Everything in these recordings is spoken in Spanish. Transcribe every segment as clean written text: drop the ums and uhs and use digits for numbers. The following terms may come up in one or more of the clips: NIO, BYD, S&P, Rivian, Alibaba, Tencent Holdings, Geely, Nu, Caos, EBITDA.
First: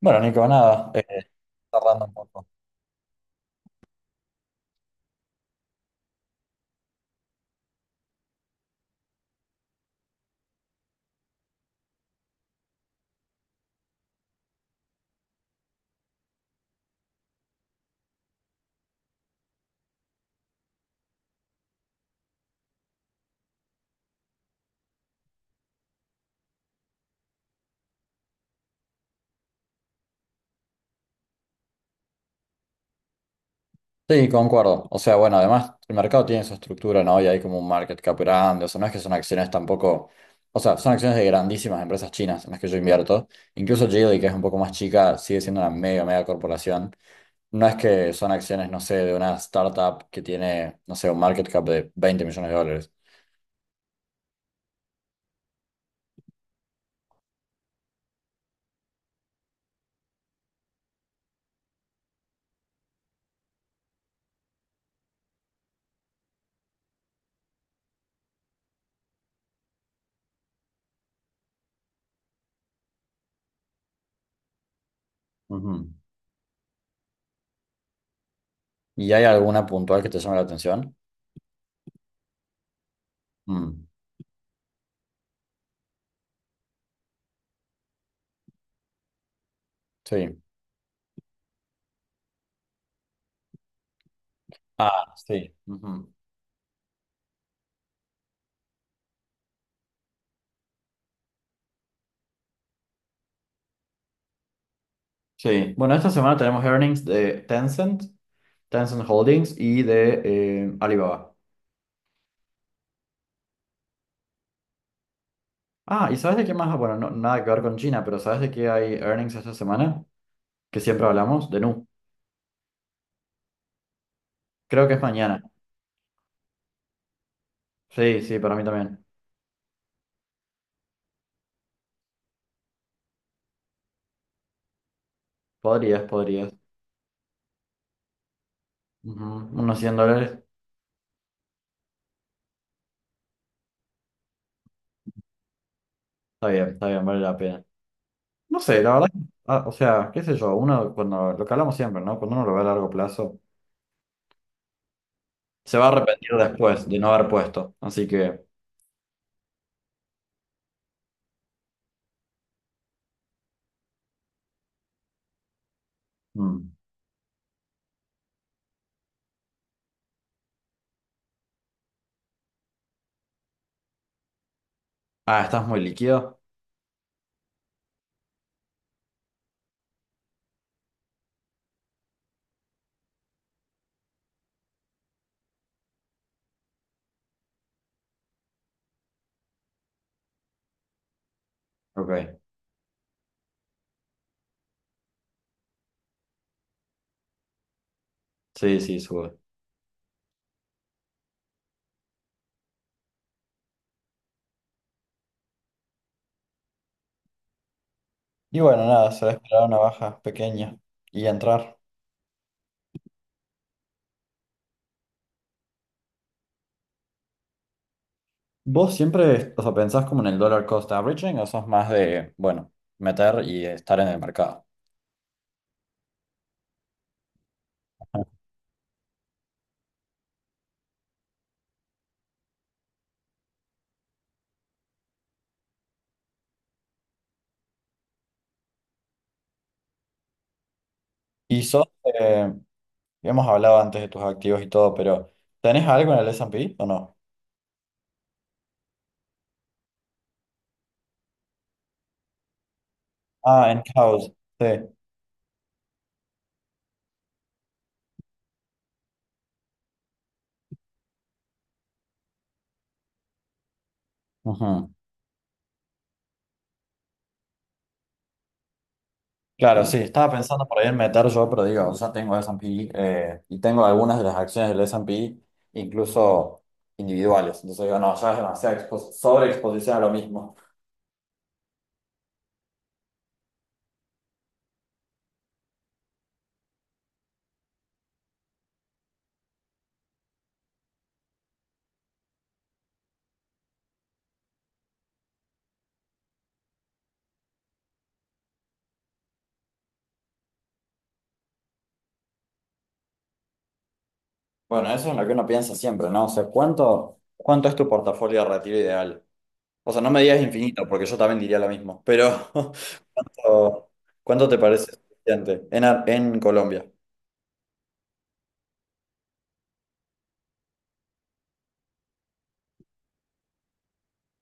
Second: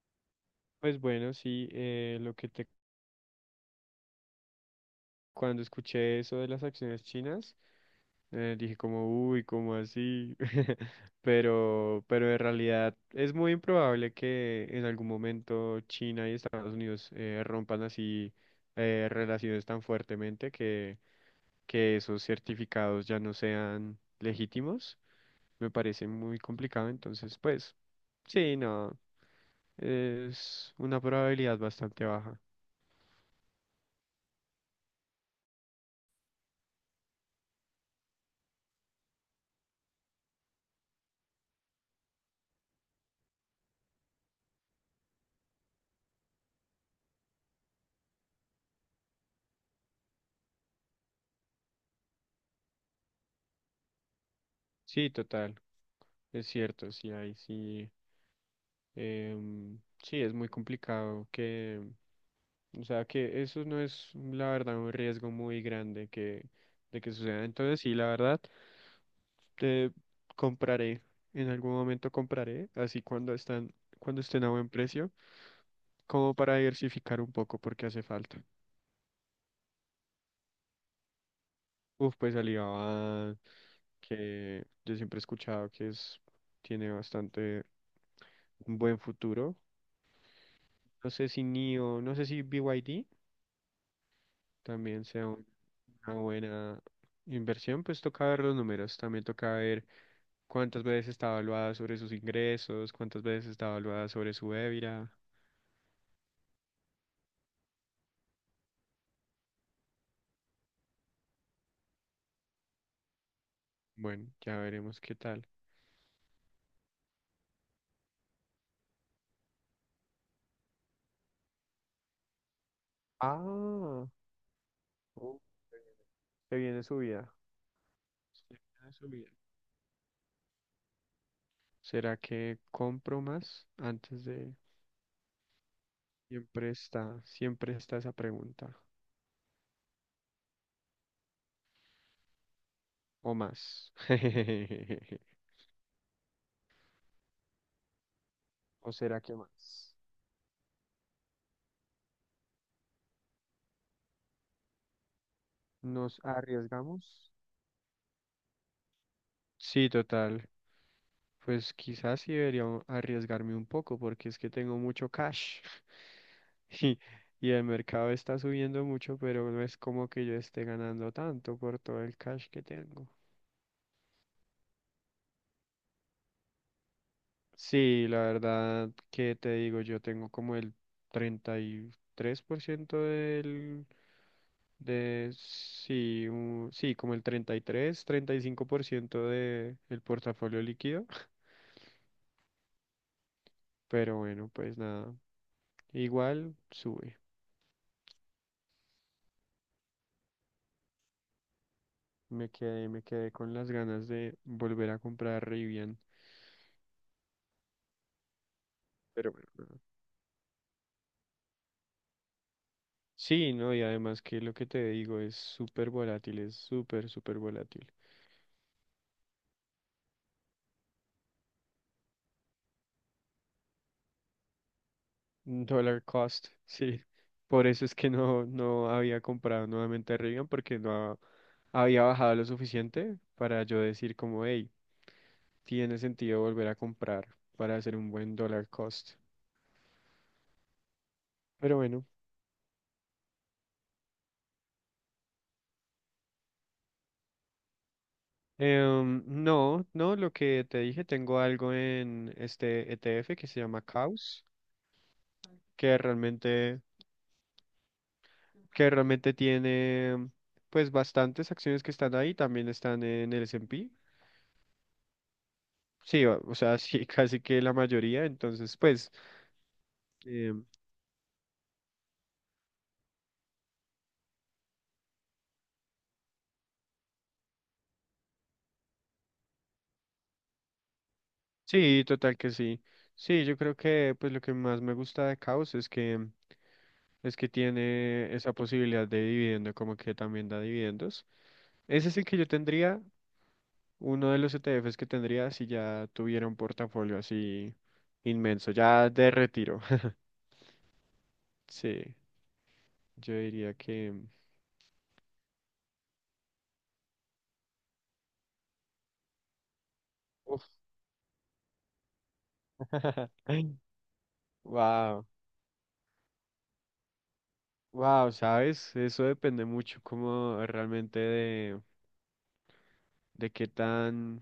Bueno, Nico, nada, Pues bueno, sí, cerrando un lo poco. que te, cuando escuché eso de las acciones chinas, dije como, uy, ¿cómo así? Pero en realidad es muy improbable que en algún momento China y Estados Unidos rompan así relaciones tan fuertemente que esos certificados ya no sean legítimos. Me parece muy complicado, entonces, pues, sí, no, es una probabilidad bastante baja. Sí, concuerdo. O sea, bueno, además el mercado tiene su estructura, ¿no? Y hay como un market cap grande. O sea, no es que son acciones tampoco. O sea, son acciones de grandísimas empresas chinas en las que yo invierto. Incluso Geely, que es un poco más chica, sigue siendo una mega, mega corporación. No es que son acciones, no sé, de una startup que tiene, no sé, un market cap de 20 millones de dólares. Sí, total, es cierto, sí, ahí sí. Sí, es muy complicado que, o sea, que eso no es, la verdad, un riesgo muy grande que, de que suceda. Entonces, sí, la verdad, te compraré, en algún momento compraré, así cuando están, cuando estén a buen precio, Ujú. como para diversificar un poco porque hace falta. ¿Y hay alguna puntual que te llame la atención? Uf, pues Alibaba, Mm, que yo siempre he escuchado que es, tiene bastante un buen futuro. sí. No sé si NIO, no sé si BYD también Ah, sea sí. Ujú. una buena inversión, pues toca ver los números, también toca ver cuántas veces está evaluada sobre sus ingresos, cuántas veces está evaluada sobre su EBITDA. Sí, bueno, esta semana tenemos earnings de Tencent, Tencent Holdings y de Alibaba. Bueno, ya veremos qué tal. Ah, ¿y sabes de qué más? Bueno, nada que ver con China, pero ¿sabes de qué hay earnings esta semana? Que siempre hablamos, de Nu. Ah, Creo que es uh, mañana. se viene subida. Sí, sí, Se para mí viene también. subida. ¿Será que compro más antes de... Podrías, podrías. Siempre está, esa pregunta. Ujú, unos 100 dólares. ¿O más? Está bien, vale la pena. No sé, ¿O la verdad, será que ah, o más? sea, qué sé yo, uno cuando, lo que hablamos siempre, ¿no? Cuando uno lo ve a largo plazo, se va a ¿Nos arrepentir después de no haber arriesgamos? puesto. Así que... Sí, total. Pues quizás sí debería arriesgarme un poco porque es que tengo mucho cash mm. y, y el mercado está subiendo mucho, pero no es como que yo esté ganando tanto por todo el cash que tengo. Ah, estás muy líquido. Sí, la verdad que te digo, yo tengo como el 33% del de, sí, sí, como el treinta y cinco por ciento de el portafolio líquido. Ok. Pero bueno, pues nada, igual sube. Sí, sí, sube. Me quedé con las ganas de volver a comprar Rivian. Y bueno, nada, Pero será bueno, esperar una nada. baja pequeña y entrar. Sí, no, y además que lo que te digo es súper volátil, es súper, súper volátil. ¿Vos siempre, o sea, pensás como en el dollar cost averaging o sos más de, bueno, meter y estar en el mercado? Dollar cost, sí. Por eso es que Ajá. no había comprado nuevamente Rivian porque no había bajado lo suficiente para yo decir como, hey, tiene sentido volver a comprar para hacer un buen dollar cost. Y Pero sos, bueno, eh, hemos hablado antes de tus activos y todo, pero ¿tenés algo en el S&P o no? No, lo que te dije, tengo algo en este ETF que se Ah, llama en house, Caos, sí. que realmente, que realmente tiene pues bastantes acciones que están ahí, también están en el S&P. Ujú. Sí, o sea, sí, casi que la mayoría, entonces pues Claro, sí, estaba em, pensando por ahí en meter yo, pero digo, ya tengo S&P y tengo algunas de las acciones del S&P, incluso individuales. Entonces digo, no, ya es demasiada sobreexposición a lo mismo. sí, total que sí. Sí, yo creo que pues lo que más me gusta de Caos es que es que tiene esa posibilidad de dividendo, como que también da dividendos. Ese es el que yo tendría, uno de los ETFs que tendría si ya tuviera un portafolio así inmenso, ya de retiro. Sí, yo diría que... Bueno, eso es lo que uno piensa siempre, ¿no? O sea, ¿cuánto, cuánto es tu portafolio de retiro ideal? O sea, no me digas Uf. infinito, porque yo también diría lo mismo, pero o, ¿cuánto te parece Wow, suficiente en, en Colombia? wow, ¿sabes? Eso depende mucho como realmente de qué tan,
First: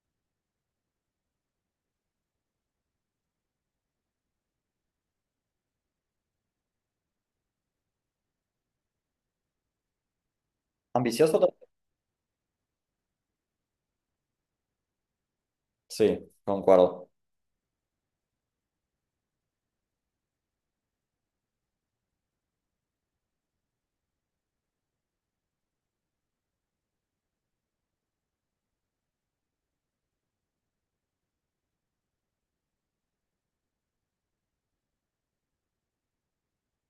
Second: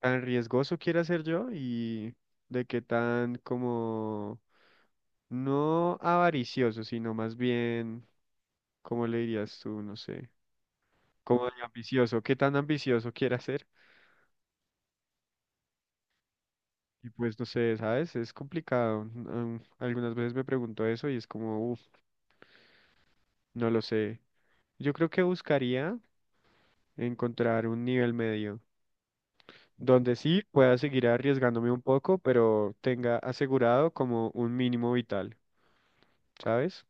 tan riesgoso quiera ser yo y de qué tan como no avaricioso, sino más bien ¿cómo le dirías tú? No sé. ¿Ambicioso? Como de También. ambicioso, ¿qué tan ambicioso quiere ser? Sí, concuerdo. Y pues no sé, ¿sabes? Es complicado. Mm, algunas veces me pregunto eso y es como, uff, no lo sé. Yo creo que buscaría encontrar un nivel medio, donde sí pueda seguir arriesgándome un poco, pero tenga asegurado como un mínimo vital, ¿sabes?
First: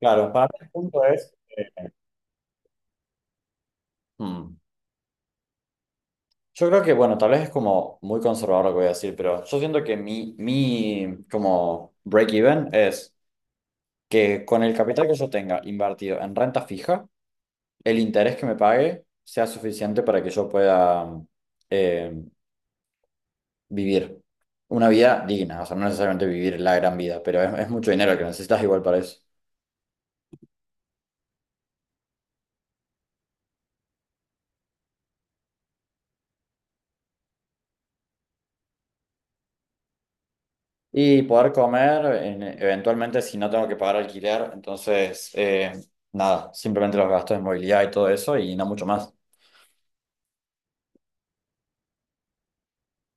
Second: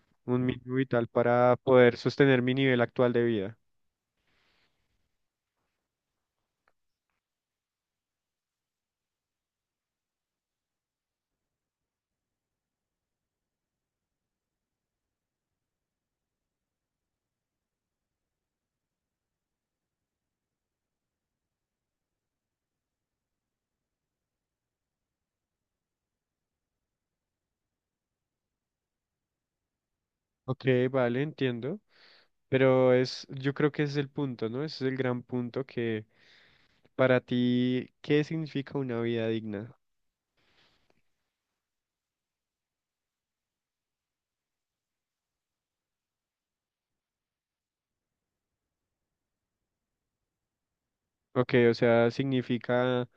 Claro, Un para mí el mínimo punto vital es... para poder sostener mi nivel actual de vida. hmm, yo creo que, bueno, tal vez es como muy conservador lo que voy a decir, pero yo siento que mi como break-even es que con el capital que yo tenga invertido en renta fija, el interés que me pague sea suficiente para que yo pueda eh, vivir una vida digna, o sea, no necesariamente vivir la gran vida, pero es mucho dinero el que necesitas igual para eso. Ok, vale, entiendo. Pero es, yo creo que ese es el punto, ¿no? Ese es el gran punto que para ti, ¿qué significa una vida digna? Y poder comer, eventualmente, si no tengo que pagar alquiler, entonces, nada, simplemente los gastos de movilidad y todo eso y no mucho más. Ok, o sea, significa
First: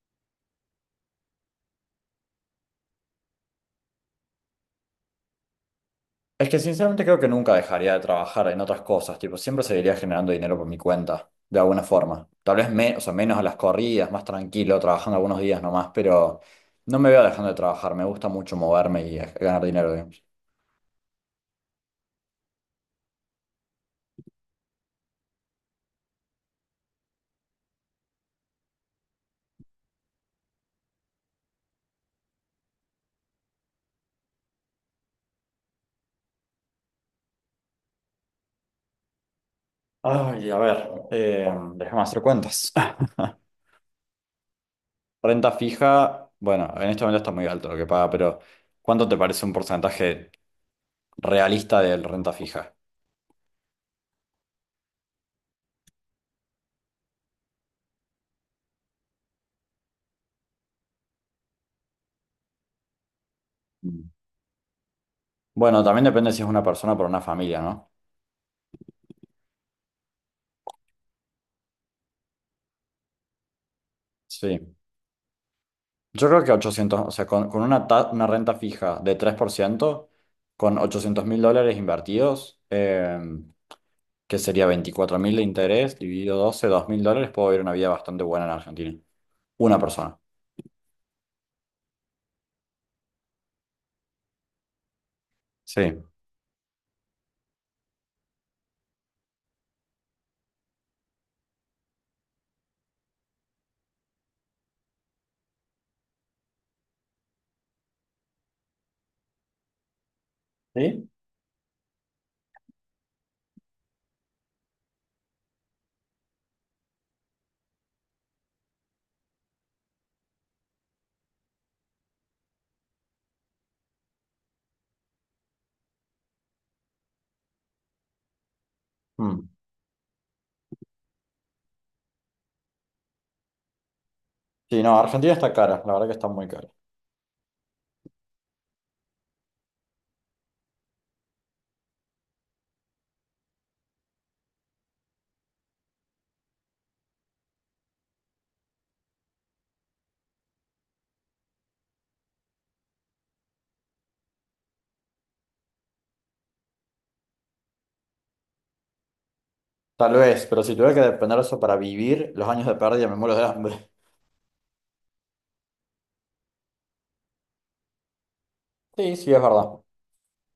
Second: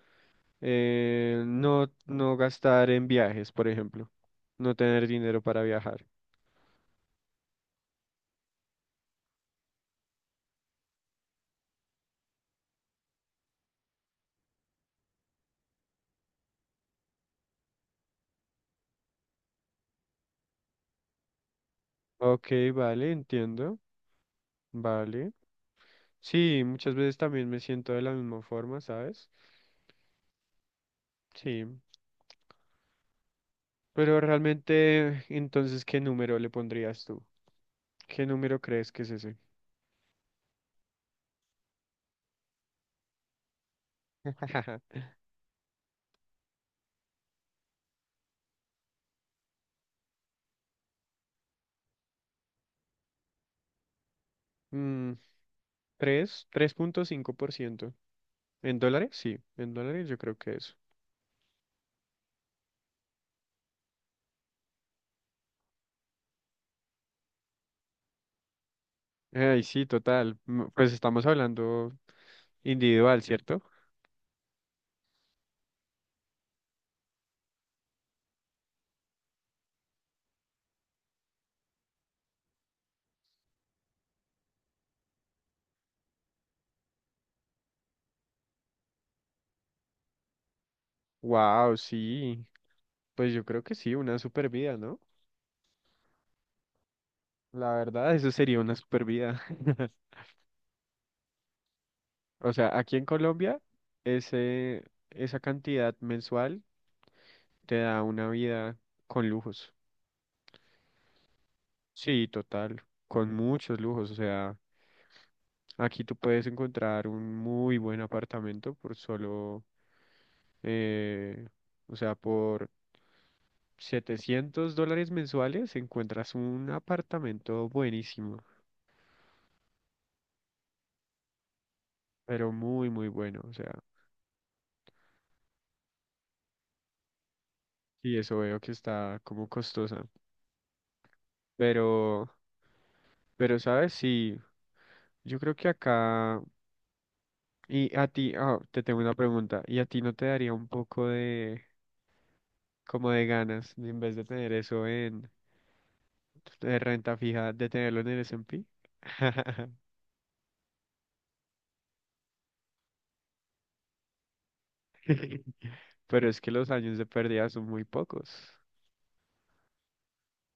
no gastar en viajes, por ejemplo, no tener dinero para viajar. Es que sinceramente creo que nunca dejaría de trabajar en otras cosas, tipo, siempre seguiría generando dinero por mi cuenta, de alguna forma. O sea, menos a las corridas, más tranquilo, trabajando algunos días nomás, pero no me veo dejando de trabajar, me gusta mucho moverme y ganar dinero, digamos. Ok, vale, entiendo, vale. Sí, muchas veces también me siento de la misma forma, ¿sabes? Sí, pero realmente, entonces, ¿qué número le pondrías tú? ¿Qué número crees que es ese? Ay, a ver, déjame hacer cuentas. Renta fija, bueno, en este momento está muy alto lo que paga, pero ¿cuánto te parece un porcentaje realista de renta fija? Mm, ¿tres? 3.5%, ¿en dólares? Sí, en dólares yo creo que es. Mm. Bueno, también depende si es una persona por una familia, ¿no? Ay, sí, total. Mm, pues estamos hablando individual, ¿cierto? Sí. Yo creo que ochocientos, o sea, con una, una renta fija de 3% con 800.000 dólares invertidos, que sería 24.000 de interés, dividido 12, 2.000 dólares, puedo vivir una vida bastante buena en Argentina. Una persona. Wow, sí. Pues yo creo que sí, una super vida, ¿no? Sí. La verdad, eso sería una super vida. O sea, aquí en Colombia, ese, esa cantidad mensual te da una vida con lujos. ¿Sí? Sí, total, con muchos lujos. O sea, aquí tú puedes encontrar un muy buen apartamento por solo, eh, o sea, por $700 mensuales encuentras un apartamento buenísimo, Mm. pero muy, muy bueno. O sea, Sí, no, Argentina está cara, la verdad que está muy cara. y eso veo que está como costosa. Pero, pero, ¿sabes? Sí, yo creo que acá... Y a ti, ah, te tengo una pregunta. ¿Y a ti no te daría un poco de, como de ganas, de, en vez de tener eso en de renta fija, de tenerlo en el S and P? Tal vez, pero si tuviera que depender de eso para vivir, los años de pérdida me muero de hambre. Pero es que los años de pérdida son muy pocos. Sí, sí, es verdad.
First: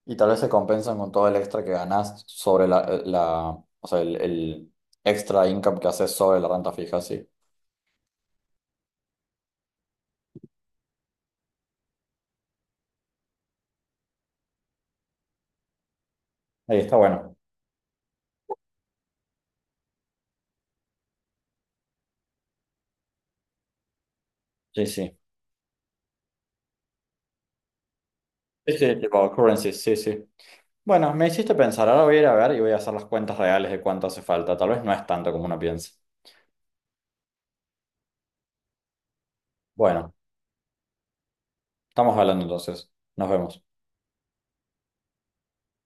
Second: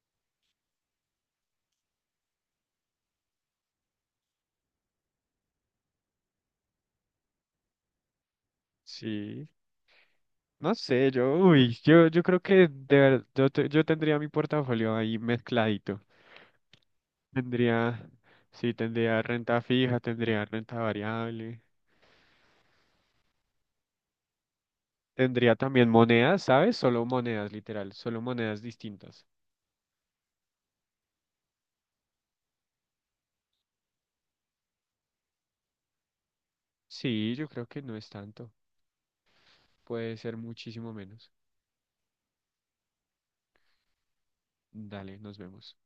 Y tal vez se compensan con todo el extra que ganas sobre o sea, el extra income que haces sobre la renta fija, sí. Sí, no sé, yo, uy, yo creo que de verdad, yo, yo tendría mi portafolio ahí mezcladito. Ahí está bueno. Tendría, sí, tendría renta fija, tendría renta variable. Sí, sí. Tendría también monedas, ¿sabes? Solo monedas, literal, solo monedas Sí, sí, distintas. tipo currencies, sí, sí. Bueno, me hiciste pensar, ahora voy a ir a ver y voy a hacer las cuentas reales de cuánto hace falta. Tal vez no es tanto como uno piensa. Sí, yo creo que no es tanto. Bueno, Puede ser muchísimo menos. estamos hablando entonces. Nos vemos. Dale, nos vemos.